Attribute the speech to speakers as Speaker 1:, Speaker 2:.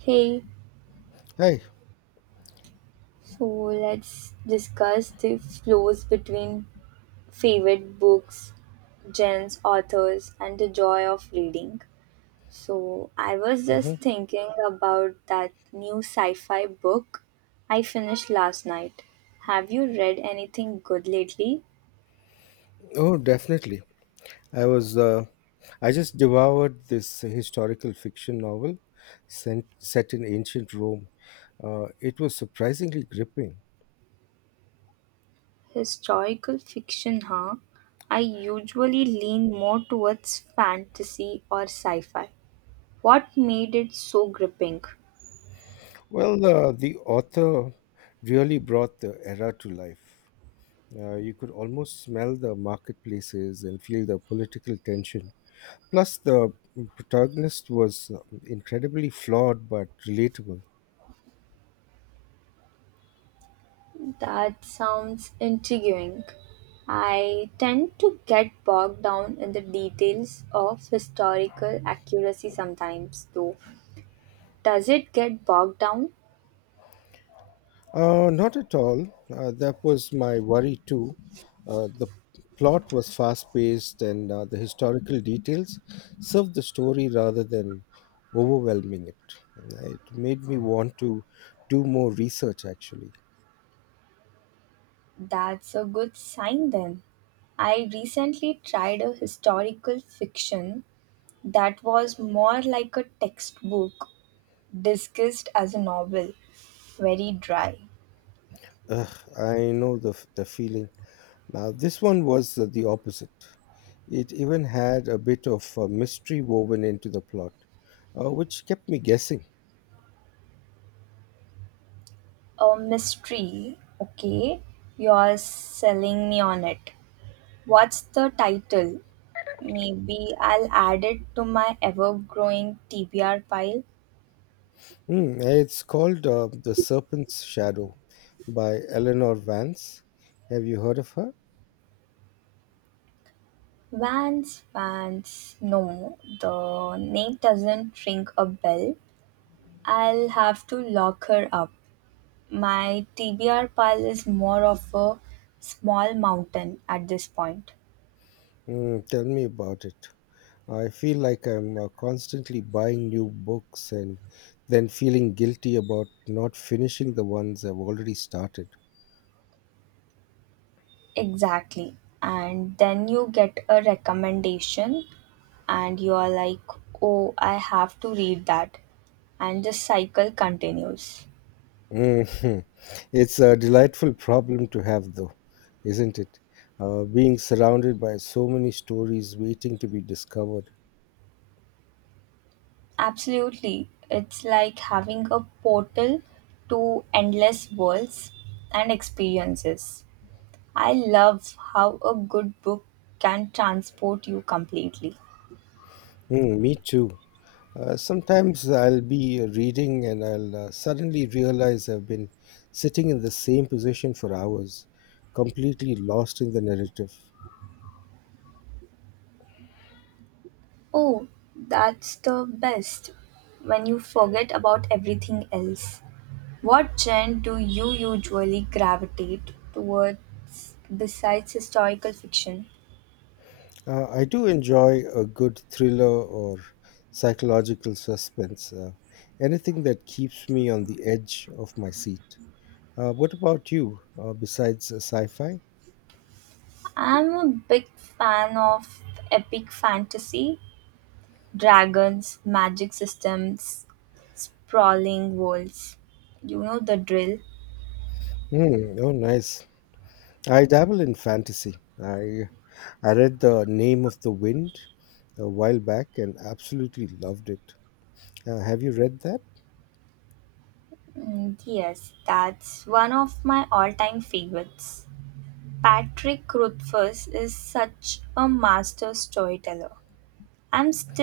Speaker 1: Hey,
Speaker 2: Hi.
Speaker 1: so let's discuss the flows between favorite books, genres, authors, and the joy of reading. So, I was just
Speaker 2: hmm
Speaker 1: thinking about that new sci fi book I finished last night. Have you read anything good lately?
Speaker 2: Oh, definitely. I was. I just devoured this historical fiction novel, set in ancient Rome. It was surprisingly gripping.
Speaker 1: Historical fiction, huh? I usually lean more towards fantasy or sci fi. What made it so gripping?
Speaker 2: Well, the author really brought the era to life. You could almost smell the marketplaces and feel the political tension. Plus, the protagonist was incredibly flawed but relatable.
Speaker 1: That sounds intriguing. I tend to get bogged down in the details of historical accuracy sometimes, though. Does it get bogged down?
Speaker 2: Not at all. That was my worry too. The plot was fast paced and the historical details served the story rather than overwhelming it. It made me want to do more research actually.
Speaker 1: That's a good sign then. I recently tried a historical fiction that was more like a textbook disguised as a novel, very dry.
Speaker 2: Ugh, I know the feeling. Now, this one was the opposite. It even had a bit of mystery woven into the plot, which kept me guessing.
Speaker 1: A mystery, okay? You're selling me on it. What's the title? Maybe I'll add it to my ever growing TBR pile.
Speaker 2: It's called The Serpent's Shadow by Eleanor Vance. Have you heard of her?
Speaker 1: Vance, Vance, no, the name doesn't ring a bell. I'll have to lock her up. My TBR pile is more of a small mountain at this point.
Speaker 2: Mm, tell me about it. I feel like I'm constantly buying new books and then feeling guilty about not finishing the ones I've already started.
Speaker 1: Exactly. And then you get a recommendation, and you are like, oh, I have to read that. And the cycle continues.
Speaker 2: Mhm. It's a delightful problem to have, though, isn't it? Being surrounded by so many stories waiting to be discovered.
Speaker 1: Absolutely. It's like having a portal to endless worlds and experiences. I love how a good book can transport you completely.
Speaker 2: Mm, me too. Sometimes I'll be reading and I'll suddenly realize I've been sitting in the same position for hours, completely lost in the narrative.
Speaker 1: Oh, that's the best when you forget about everything else. What genre do you usually gravitate towards besides historical fiction?
Speaker 2: I do enjoy a good thriller or psychological suspense, anything that keeps me on the edge of my seat. What about you, besides sci fi?
Speaker 1: I'm a big fan of epic fantasy dragons, magic systems, sprawling worlds. You know the drill?
Speaker 2: Hmm, oh, nice. I dabble in fantasy. I read The Name of the Wind a while back and absolutely loved it. Have you read that?
Speaker 1: Mm, yes, that's one of my all time favorites. Patrick Rothfuss is such a master storyteller. I'm still